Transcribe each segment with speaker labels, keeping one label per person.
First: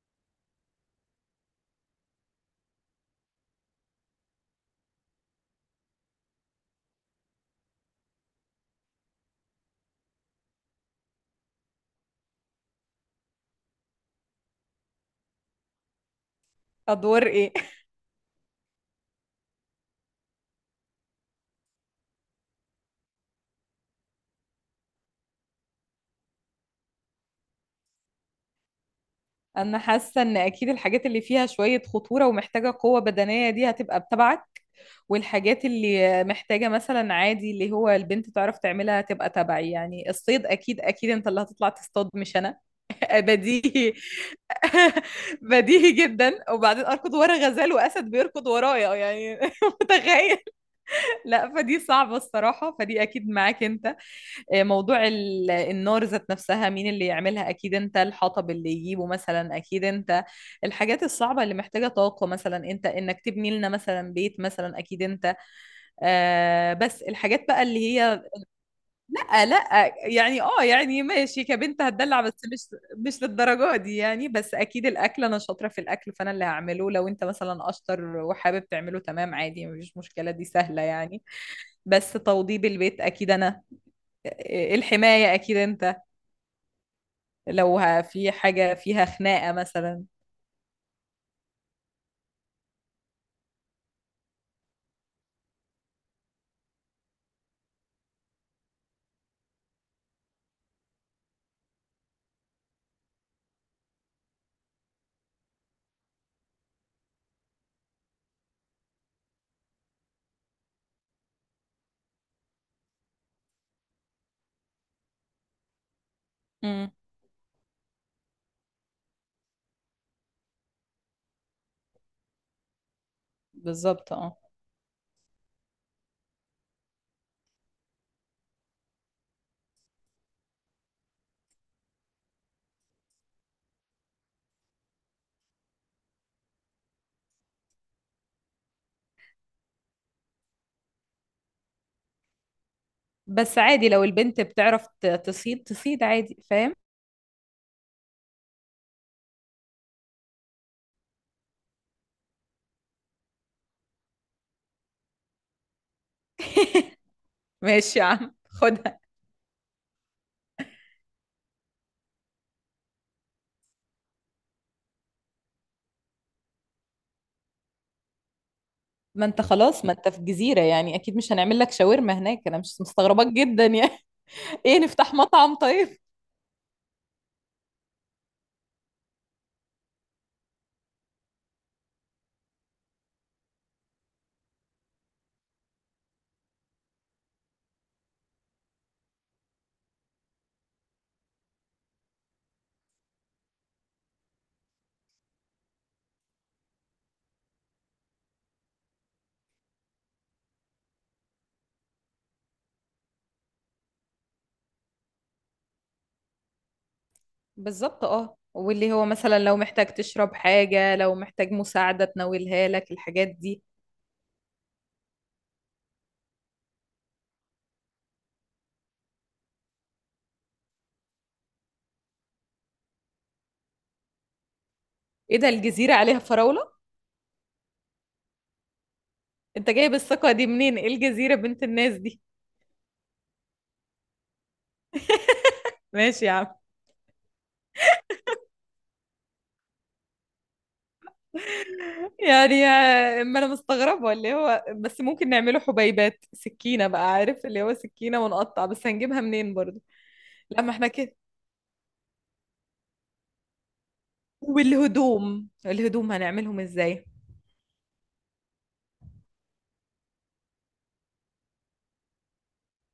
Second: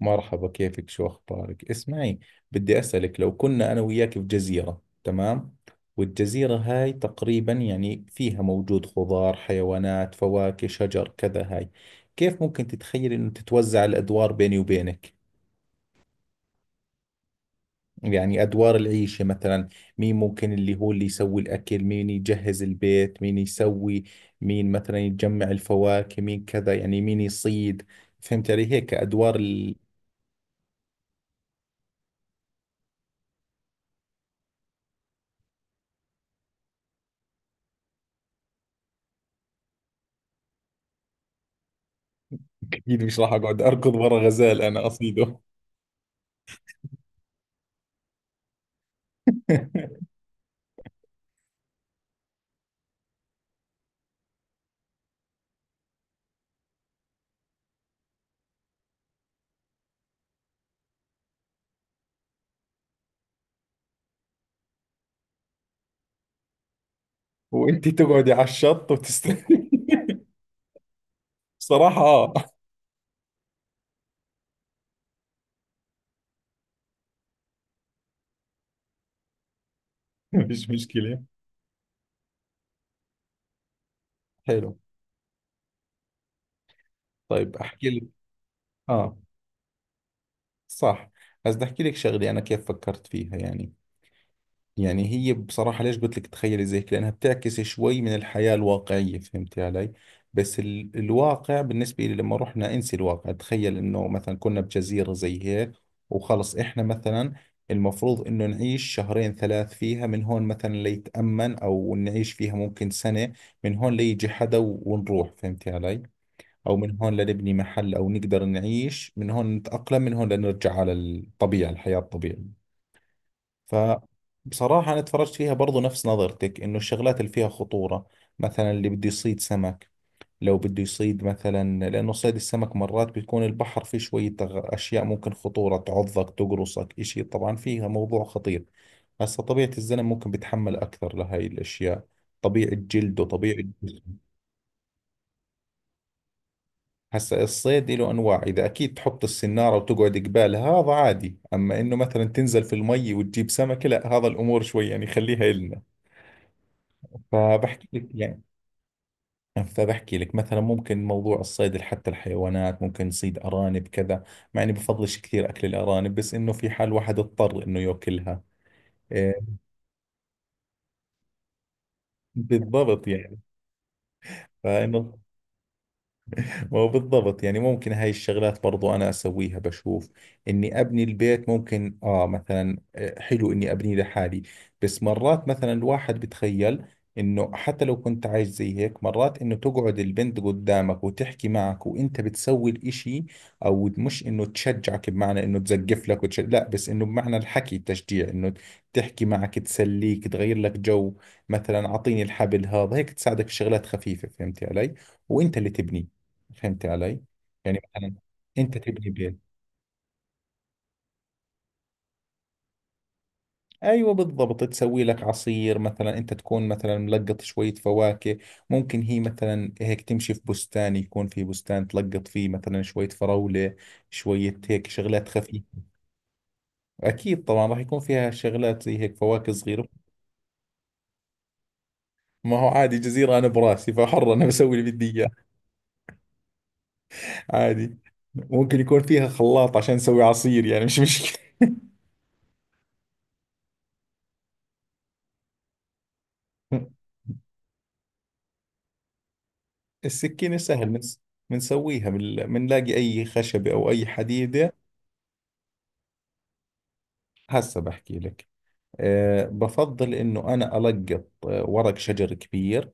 Speaker 1: مرحبا، كيفك؟ شو أخبارك؟ اسمعي، بدي أسألك، لو كنا أنا وياك في جزيرة، تمام؟ والجزيرة هاي تقريبا يعني فيها موجود خضار، حيوانات، فواكه، شجر، كذا. هاي كيف ممكن تتخيل إنه تتوزع الأدوار بيني وبينك؟
Speaker 2: ادوار ايه؟
Speaker 1: يعني أدوار العيشة مثلا، مين ممكن اللي هو اللي يسوي الأكل، مين يجهز البيت، مين يسوي، مين مثلا يجمع الفواكه، مين كذا، يعني مين يصيد. فهمت علي؟ هيك أدوار.
Speaker 2: انا حاسه ان اكيد الحاجات اللي فيها شويه خطوره ومحتاجه قوه بدنيه دي هتبقى بتبعك، والحاجات اللي محتاجه مثلا عادي اللي هو البنت تعرف تعملها هتبقى تبعي. يعني الصيد اكيد اكيد انت اللي هتطلع تصطاد مش انا.
Speaker 1: اكيد مش راح اقعد
Speaker 2: بديهي.
Speaker 1: اركض ورا غزال انا اصيده.
Speaker 2: بديهي جدا. وبعدين اركض ورا غزال واسد بيركض ورايا؟ يعني متخيل. لا فدي صعبه الصراحه، فدي اكيد معاك انت. موضوع النار ذات نفسها مين اللي يعملها؟ اكيد انت. الحطب اللي يجيبه مثلا اكيد انت. الحاجات الصعبة اللي محتاجة طاقة، مثلا انت، انك تبني لنا مثلا بيت مثلا اكيد انت. آه بس الحاجات بقى اللي
Speaker 1: وانت
Speaker 2: هي
Speaker 1: تقعدي على الشط وتستني.
Speaker 2: لا يعني اه يعني ماشي كبنت
Speaker 1: بصراحة
Speaker 2: هتدلع،
Speaker 1: اه.
Speaker 2: بس مش مش للدرجة دي يعني. بس اكيد الاكل انا شاطرة في الاكل، فانا اللي هعمله. لو انت مثلا اشطر وحابب تعمله تمام عادي، مفيش مشكلة دي
Speaker 1: مش
Speaker 2: سهلة
Speaker 1: مشكلة.
Speaker 2: يعني. بس توضيب البيت اكيد انا.
Speaker 1: حلو.
Speaker 2: الحماية اكيد انت.
Speaker 1: طيب
Speaker 2: لو
Speaker 1: احكي لك.
Speaker 2: في حاجة فيها
Speaker 1: اه،
Speaker 2: خناقة مثلا.
Speaker 1: صح. بس بدي احكي لك شغلة انا كيف فكرت فيها يعني. يعني هي بصراحة ليش قلت لك تخيلي زي كذا؟ لأنها بتعكس شوي من الحياة الواقعية. فهمتي علي؟ بس الواقع بالنسبة لي، لما رحنا انسي الواقع، تخيل إنه مثلا كنا بجزيرة زي هيك. وخلص إحنا مثلا، المفروض إنه نعيش شهرين ثلاث فيها، من هون مثلا ليتأمن، أو نعيش فيها ممكن سنة، من هون ليجي حدا ونروح. فهمتي علي؟ أو
Speaker 2: امم
Speaker 1: من هون لنبني محل، أو نقدر نعيش من هون، نتأقلم، من هون لنرجع على الطبيعة، الحياة الطبيعية.
Speaker 2: بالظبط اه.
Speaker 1: فبصراحة أنا اتفرجت فيها برضو نفس نظرتك، إنه الشغلات اللي فيها خطورة، مثلا اللي بده يصيد سمك، لو بده يصيد مثلا، لأنه صيد السمك مرات بيكون البحر فيه شوية أشياء ممكن خطورة، تعضك، تقرصك، إشي طبعا فيها موضوع خطير. هسا طبيعة الزلم ممكن بيتحمل أكثر لهاي الأشياء، طبيعة جلده، طبيعة
Speaker 2: بس عادي لو
Speaker 1: جسمه.
Speaker 2: البنت بتعرف تصيد، تصيد عادي فاهم؟
Speaker 1: هسا الصيد له أنواع، إذا أكيد تحط السنارة وتقعد قبالها، هذا عادي. أما إنه مثلا تنزل في المي وتجيب سمكة، لا، هذا الأمور شوي يعني خليها إلنا. فبحكي
Speaker 2: ماشي يا
Speaker 1: لك
Speaker 2: عم
Speaker 1: يعني
Speaker 2: خدها.
Speaker 1: فبحكي لك مثلا ممكن موضوع الصيد، حتى الحيوانات ممكن نصيد أرانب كذا، مع إني بفضلش كثير أكل الأرانب، بس إنه في حال واحد اضطر إنه يأكلها.
Speaker 2: ما
Speaker 1: إيه،
Speaker 2: انت خلاص ما انت في جزيرة، يعني اكيد مش هنعمل لك شاورما هناك، انا مش
Speaker 1: بالضبط
Speaker 2: مستغرباك
Speaker 1: يعني.
Speaker 2: جدا يعني. ايه
Speaker 1: فإنه
Speaker 2: نفتح مطعم طيب.
Speaker 1: ما هو بالضبط يعني ممكن هاي الشغلات برضو أنا أسويها، بشوف إني أبني البيت ممكن، آه مثلا، حلو إني أبنيه لحالي. بس مرات مثلا الواحد بتخيل إنه حتى لو كنت عايش زي هيك، مرات إنه تقعد البنت قدامك وتحكي معك وإنت بتسوي الإشي. أو مش إنه تشجعك بمعنى إنه تزقف لك لا، بس إنه بمعنى الحكي، التشجيع، إنه تحكي معك، تسليك، تغير لك جو. مثلا أعطيني الحبل هذا، هيك تساعدك في شغلات خفيفة. فهمتي علي؟ وإنت اللي تبني. فهمت علي؟ يعني
Speaker 2: بالظبط
Speaker 1: مثلا
Speaker 2: اه.
Speaker 1: انت
Speaker 2: واللي هو
Speaker 1: تبني بيت،
Speaker 2: مثلا لو محتاج تشرب حاجة، لو محتاج مساعدة تناولها لك، الحاجات دي.
Speaker 1: ايوه بالضبط، تسوي لك عصير مثلا، انت تكون مثلا ملقط شوية فواكه. ممكن هي مثلا هيك تمشي في بستان، يكون في بستان تلقط فيه مثلا شوية فراولة، شوية هيك شغلات
Speaker 2: ايه ده
Speaker 1: خفيفة.
Speaker 2: الجزيرة عليها فراولة؟
Speaker 1: اكيد طبعا راح يكون فيها شغلات زي هيك، فواكه
Speaker 2: انت
Speaker 1: صغيرة.
Speaker 2: جايب الثقة دي منين؟ ايه الجزيرة بنت الناس دي؟
Speaker 1: ما هو عادي، جزيرة انا براسي، فحر انا بسوي اللي بدي اياه.
Speaker 2: ماشي يا عم.
Speaker 1: عادي. ممكن يكون فيها خلاط عشان اسوي عصير، يعني مش مشكلة.
Speaker 2: يعني ما انا مستغربه، اللي هو بس ممكن نعمله حبيبات سكينه بقى، عارف اللي هو سكينه ونقطع، بس هنجيبها منين برضو؟
Speaker 1: السكينة
Speaker 2: لا ما احنا
Speaker 1: سهل
Speaker 2: كده.
Speaker 1: بنسويها بنلاقي أي خشبة أو أي حديدة.
Speaker 2: والهدوم، الهدوم هنعملهم ازاي؟
Speaker 1: هسا بحكي لك. أه، بفضل إنه أنا ألقط، ورق شجر كبير،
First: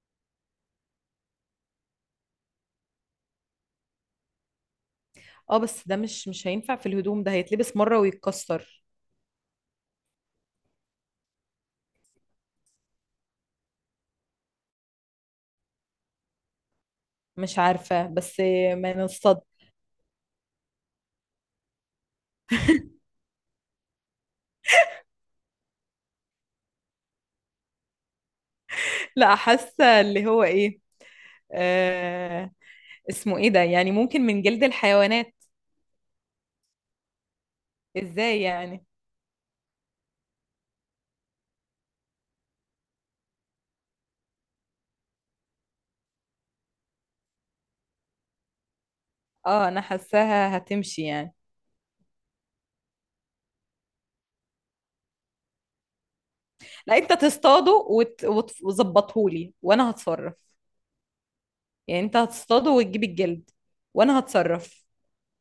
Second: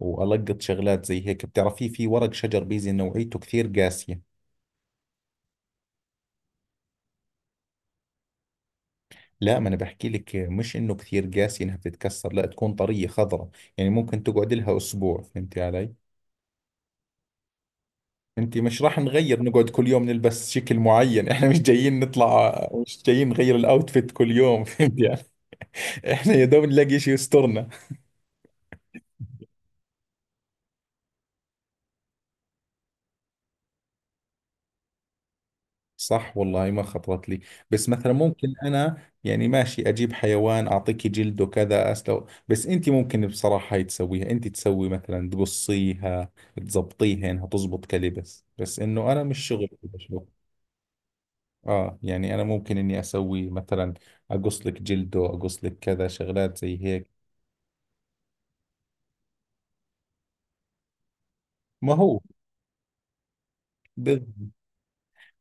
Speaker 1: وألقط شغلات زي هيك. بتعرفي في ورق شجر بيزي نوعيته كثير قاسية.
Speaker 2: اه بس ده مش مش هينفع في الهدوم، ده هيتلبس مره ويتكسر.
Speaker 1: لا، ما أنا بحكي لك، مش إنه كثير قاسية إنها بتتكسر، لا تكون طرية خضراء. يعني ممكن تقعد لها أسبوع. فهمتي علي؟
Speaker 2: مش عارفه بس.
Speaker 1: انت مش
Speaker 2: ما
Speaker 1: راح نغير،
Speaker 2: نصطاد.
Speaker 1: نقعد كل يوم نلبس شكل معين. احنا مش جايين نطلع، مش جايين نغير الاوتفيت كل يوم. فهمتي. احنا يا دوب نلاقي شيء يسترنا.
Speaker 2: لا حاسه اللي هو ايه. آه، اسمه ايه ده، يعني ممكن من جلد الحيوانات.
Speaker 1: صح والله، ما خطرت لي. بس مثلا
Speaker 2: ازاي
Speaker 1: ممكن
Speaker 2: يعني؟
Speaker 1: انا يعني ماشي اجيب حيوان اعطيكي جلده كذا اسلو، بس انت ممكن بصراحة هاي تسويها، انت تسوي مثلا تقصيها، تزبطيها انها تزبط كلبس، بس انه انا مش شغل
Speaker 2: اه انا
Speaker 1: بشوف.
Speaker 2: حاساها هتمشي يعني.
Speaker 1: اه يعني انا ممكن اني اسوي مثلا، اقص لك جلده، اقص لك كذا شغلات زي
Speaker 2: لا
Speaker 1: هيك.
Speaker 2: انت وتظبطهولي وانا هتصرف.
Speaker 1: ما
Speaker 2: يعني انت
Speaker 1: هو،
Speaker 2: هتصطاده وتجيب الجلد وانا
Speaker 1: بالضبط.
Speaker 2: هتصرف.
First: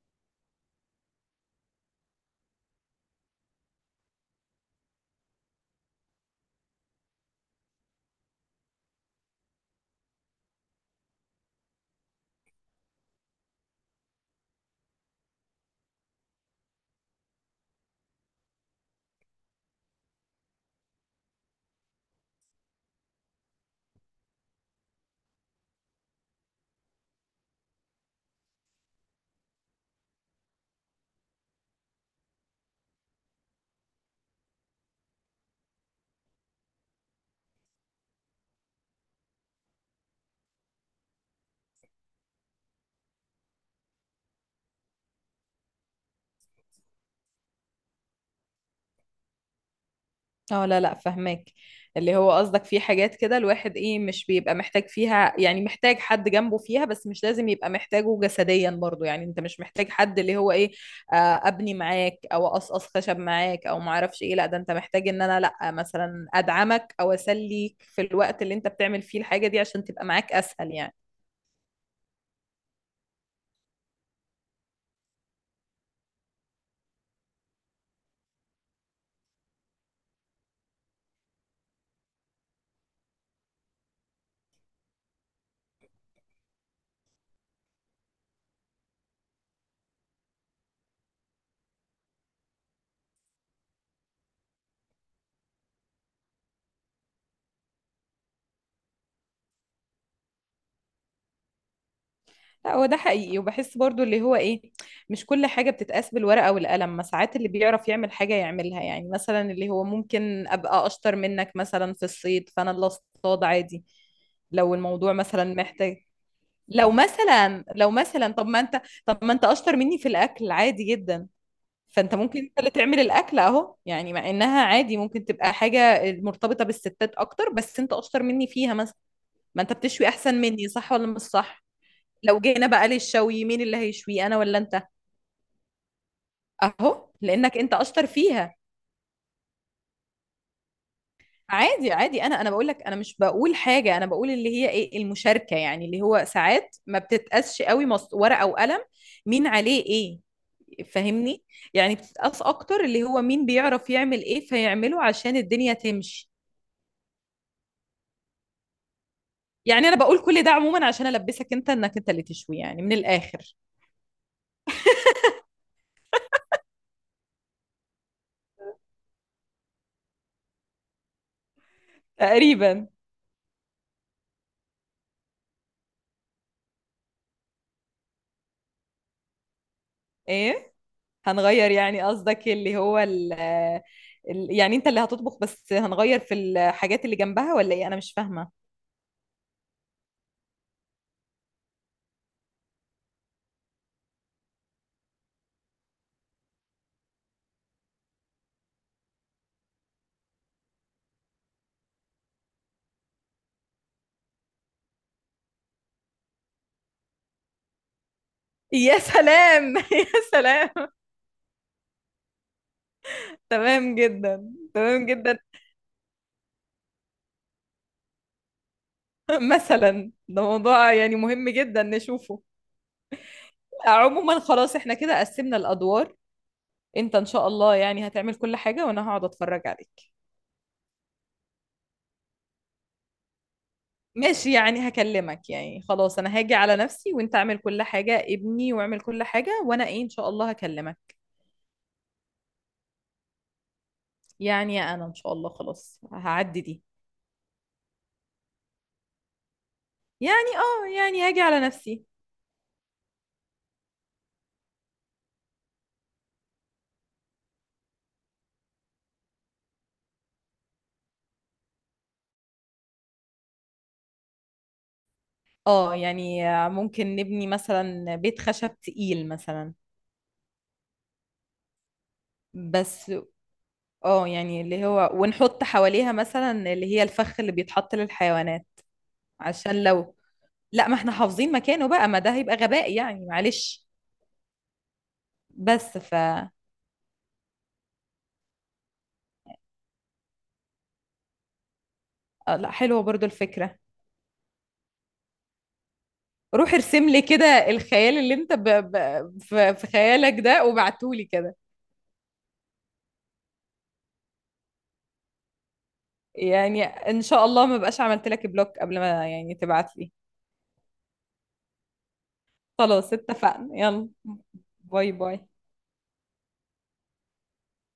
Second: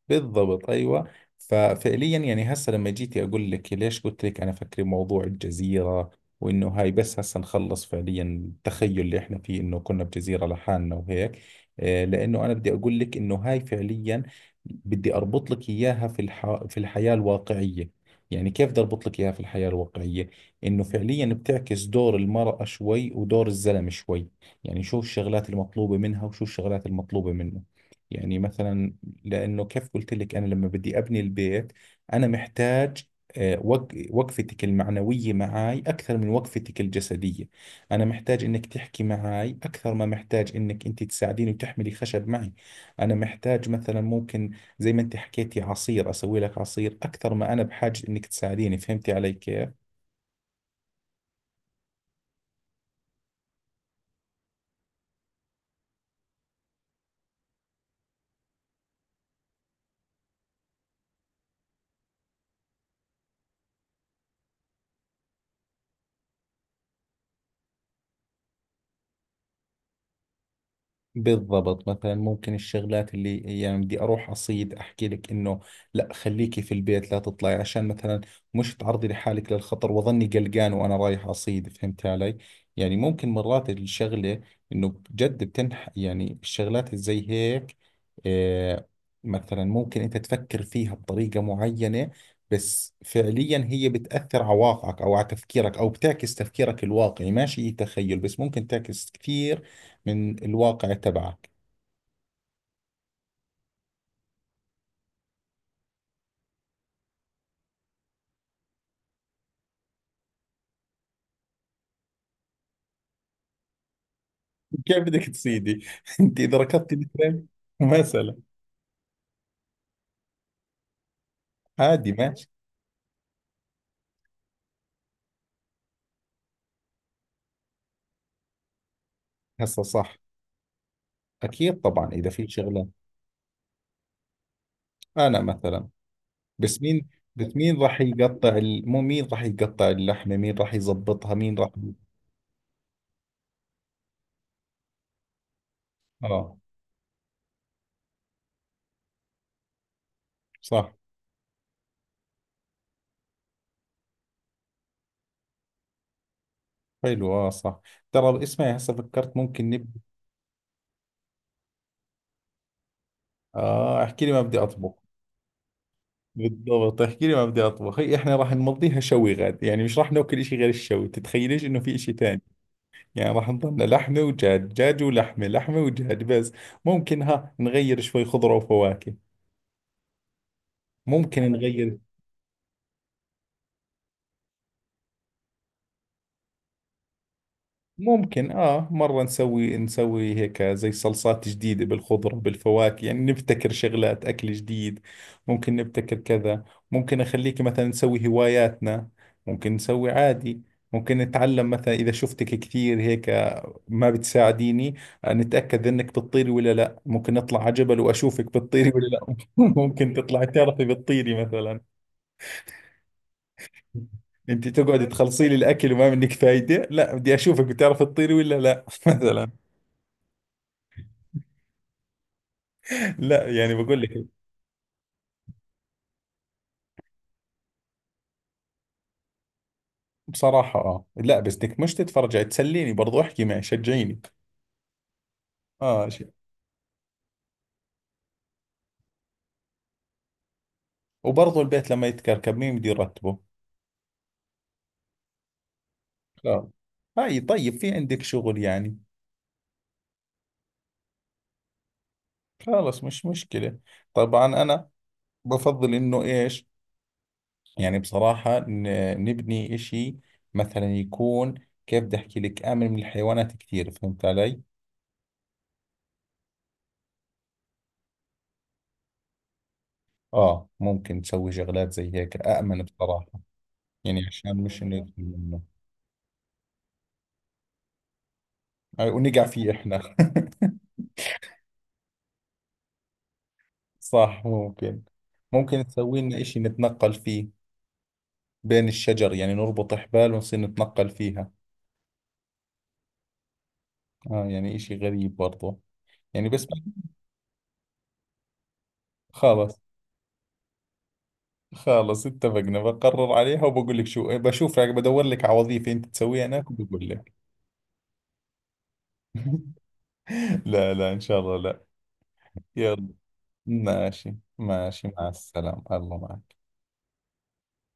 Speaker 1: بالضبط ايوه. ففعليا يعني هسه لما جيتي اقول لك ليش قلت لك انا فكري موضوع الجزيره، وانه هاي بس هسه نخلص فعليا التخيل اللي احنا فيه، انه كنا بجزيره لحالنا وهيك. لانه انا بدي اقول لك انه هاي فعليا بدي اربط لك اياها في في الحياه الواقعيه. يعني كيف بدي اربط لك اياها في الحياه الواقعيه؟ انه فعليا بتعكس دور المراه شوي، ودور الزلمه شوي. يعني شو الشغلات المطلوبه منها، وشو الشغلات المطلوبه منه. يعني مثلا، لأنه كيف قلت لك أنا لما بدي أبني البيت، أنا محتاج، وقفتك المعنوية معاي أكثر من وقفتك الجسدية. أنا محتاج إنك تحكي معاي أكثر ما محتاج إنك أنت تساعديني وتحملي خشب معي. أنا محتاج مثلا ممكن، زي ما أنت حكيتي عصير، أسوي لك عصير أكثر ما أنا بحاجة إنك تساعديني. فهمتي علي كيف؟
Speaker 2: اه لا لا فهماك. اللي هو قصدك في حاجات كده الواحد ايه مش بيبقى محتاج فيها، يعني محتاج حد جنبه فيها بس مش لازم يبقى محتاجه جسديا برضه. يعني انت مش محتاج حد اللي هو ايه، آه، ابني معاك او اقصقص خشب معاك او معرفش ايه. لا ده انت محتاج ان انا لا مثلا ادعمك او اسليك في الوقت اللي انت بتعمل فيه الحاجة دي عشان تبقى معاك اسهل يعني.
Speaker 1: بالضبط. مثلا ممكن الشغلات اللي يعني بدي اروح اصيد، احكي لك انه لا، خليكي في البيت لا تطلعي، عشان مثلا مش تعرضي لحالك للخطر واظني قلقان وانا رايح اصيد. فهمت علي؟ يعني ممكن مرات الشغلة انه جد بتنح يعني الشغلات زي هيك. آه، مثلا ممكن انت تفكر فيها بطريقة معينة، بس فعليا هي بتأثر على واقعك او على تفكيرك، او بتعكس تفكيرك الواقعي. ماشي، تخيل، بس ممكن تعكس كثير من الواقع تبعك.
Speaker 2: لا هو ده حقيقي. وبحس برضو اللي هو ايه، مش كل حاجة بتتقاس بالورقة والقلم، ما ساعات اللي بيعرف يعمل حاجة يعملها. يعني مثلا اللي هو ممكن ابقى اشطر منك مثلا في الصيد، فانا اللي اصطاد عادي. لو
Speaker 1: كيف
Speaker 2: الموضوع
Speaker 1: بدك
Speaker 2: مثلا
Speaker 1: تصيدي؟
Speaker 2: محتاج.
Speaker 1: انت اذا
Speaker 2: لو
Speaker 1: ركضتي مثلا.
Speaker 2: مثلا لو مثلا
Speaker 1: مثلا
Speaker 2: طب ما انت اشطر مني في الاكل عادي جدا،
Speaker 1: عادي،
Speaker 2: فانت ممكن
Speaker 1: ماشي.
Speaker 2: انت اللي تعمل الاكل اهو يعني. مع انها عادي ممكن تبقى حاجة مرتبطة بالستات اكتر بس انت اشطر مني فيها مثلا. ما انت
Speaker 1: هسه
Speaker 2: بتشوي
Speaker 1: صح،
Speaker 2: احسن مني، صح ولا مش صح؟
Speaker 1: اكيد طبعا اذا
Speaker 2: لو
Speaker 1: في
Speaker 2: جينا
Speaker 1: شغله.
Speaker 2: بقى للشوي مين اللي هيشوي، انا ولا انت؟
Speaker 1: انا مثلا، بس
Speaker 2: اهو
Speaker 1: مين بس
Speaker 2: لانك انت
Speaker 1: مين راح
Speaker 2: اشطر
Speaker 1: يقطع
Speaker 2: فيها.
Speaker 1: مو مين راح يقطع اللحمه، مين راح يزبطها، مين راح.
Speaker 2: عادي عادي. انا بقول لك انا مش بقول حاجه، انا بقول اللي هي ايه المشاركه، يعني اللي هو
Speaker 1: اه
Speaker 2: ساعات ما بتتقاسش قوي ورقه وقلم مين عليه ايه.
Speaker 1: صح.
Speaker 2: فاهمني؟ يعني بتتقاس اكتر اللي هو مين بيعرف يعمل ايه فيعمله عشان الدنيا تمشي.
Speaker 1: حلو، اه صح. ترى اسمعي، هسه فكرت ممكن
Speaker 2: يعني انا
Speaker 1: نبدا.
Speaker 2: بقول كل ده عموما عشان البسك انت انك انت اللي تشوي يعني من الاخر.
Speaker 1: اه، احكي لي، ما بدي اطبخ. بالضبط، احكي لي ما بدي اطبخ. هي احنا راح نمضيها شوي غاد، يعني مش راح ناكل اشي غير الشوي، تتخيليش انه في اشي ثاني.
Speaker 2: تقريبا.
Speaker 1: يعني راح نضلنا لحمة ودجاج، دجاج ولحمة، لحمة ودجاج بس. ممكن ها نغير شوي خضرة وفواكه،
Speaker 2: ايه.
Speaker 1: ممكن على كيف
Speaker 2: هنغير
Speaker 1: نغير.
Speaker 2: يعني قصدك اللي هو يعني انت اللي هتطبخ بس هنغير في الحاجات اللي جنبها ولا ايه؟ انا مش فاهمة.
Speaker 1: ممكن آه مرة نسوي هيك زي صلصات جديدة بالخضرة بالفواكه، يعني نبتكر شغلات أكل جديد. ممكن نبتكر كذا. ممكن أخليك مثلا نسوي هواياتنا. ممكن نسوي عادي. ممكن نتعلم مثلا إذا شفتك كثير هيك ما بتساعديني، نتأكد انك بتطيري ولا لا. ممكن اطلع على جبل واشوفك بتطيري
Speaker 2: يا
Speaker 1: ولا لا.
Speaker 2: سلام يا
Speaker 1: ممكن تطلعي
Speaker 2: سلام.
Speaker 1: تعرفي بتطيري مثلا.
Speaker 2: تمام جدا
Speaker 1: انت تقعدي
Speaker 2: تمام جدا.
Speaker 1: تخلصي لي الاكل وما منك فايدة، لا بدي اشوفك بتعرفي تطيري ولا لا. مثلا.
Speaker 2: مثلا ده موضوع يعني مهم جدا نشوفه.
Speaker 1: لا يعني بقول لك.
Speaker 2: عموما خلاص احنا كده قسمنا الادوار. انت ان شاء الله يعني هتعمل كل حاجة وانا هقعد اتفرج عليك.
Speaker 1: بصراحة اه، لا بس بدك مش تتفرجي، تسليني برضو، احكي معي، شجعيني.
Speaker 2: ماشي يعني هكلمك. يعني
Speaker 1: اه
Speaker 2: خلاص
Speaker 1: شيء،
Speaker 2: انا هاجي على نفسي وانت اعمل كل حاجة، ابني واعمل كل حاجة، وانا ايه ان شاء الله هكلمك.
Speaker 1: وبرضو البيت لما يتكركب مين بده يرتبه؟
Speaker 2: يعني انا ان شاء الله خلاص هعدي
Speaker 1: خلاص.
Speaker 2: دي.
Speaker 1: هاي طيب في عندك شغل يعني.
Speaker 2: يعني اه يعني هاجي على نفسي.
Speaker 1: خلاص، مش مشكلة. طبعا انا بفضل انه ايش، يعني بصراحة نبني إشي مثلا يكون، كيف بدي أحكي لك، آمن من الحيوانات كثير. فهمت علي؟
Speaker 2: اه يعني ممكن نبني مثلا بيت خشب تقيل مثلا.
Speaker 1: آه ممكن تسوي شغلات زي هيك آمن
Speaker 2: بس
Speaker 1: بصراحة، يعني
Speaker 2: اه
Speaker 1: عشان
Speaker 2: يعني
Speaker 1: مش
Speaker 2: اللي
Speaker 1: إنه
Speaker 2: هو
Speaker 1: يدخل منه.
Speaker 2: ونحط حواليها مثلا اللي هي الفخ اللي بيتحط للحيوانات
Speaker 1: ونقع فيه
Speaker 2: عشان
Speaker 1: إحنا.
Speaker 2: لو. لا ما احنا حافظين مكانه بقى، ما ده هيبقى غباء يعني معلش.
Speaker 1: صح، ممكن. ممكن
Speaker 2: بس ف.
Speaker 1: تسوي لنا إشي نتنقل فيه بين الشجر، يعني نربط حبال ونصير نتنقل فيها.
Speaker 2: لا حلوة برضو الفكرة.
Speaker 1: آه يعني إشي غريب برضه، يعني بس.
Speaker 2: روح ارسم لي كده الخيال اللي انت في
Speaker 1: خلص.
Speaker 2: في خيالك ده وبعتولي كده.
Speaker 1: خلص اتفقنا، بقرر عليها وبقول لك، شو بشوف، بدور لك على وظيفة انت تسويها هناك
Speaker 2: يعني
Speaker 1: وبقول
Speaker 2: ان
Speaker 1: لك.
Speaker 2: شاء الله ما بقاش عملت لك بلوك قبل ما يعني تبعت لي.
Speaker 1: لا لا إن شاء الله لا. يلا.
Speaker 2: خلاص اتفقنا يلا.
Speaker 1: ماشي ماشي،
Speaker 2: باي
Speaker 1: مع
Speaker 2: باي.
Speaker 1: السلامة، الله معك.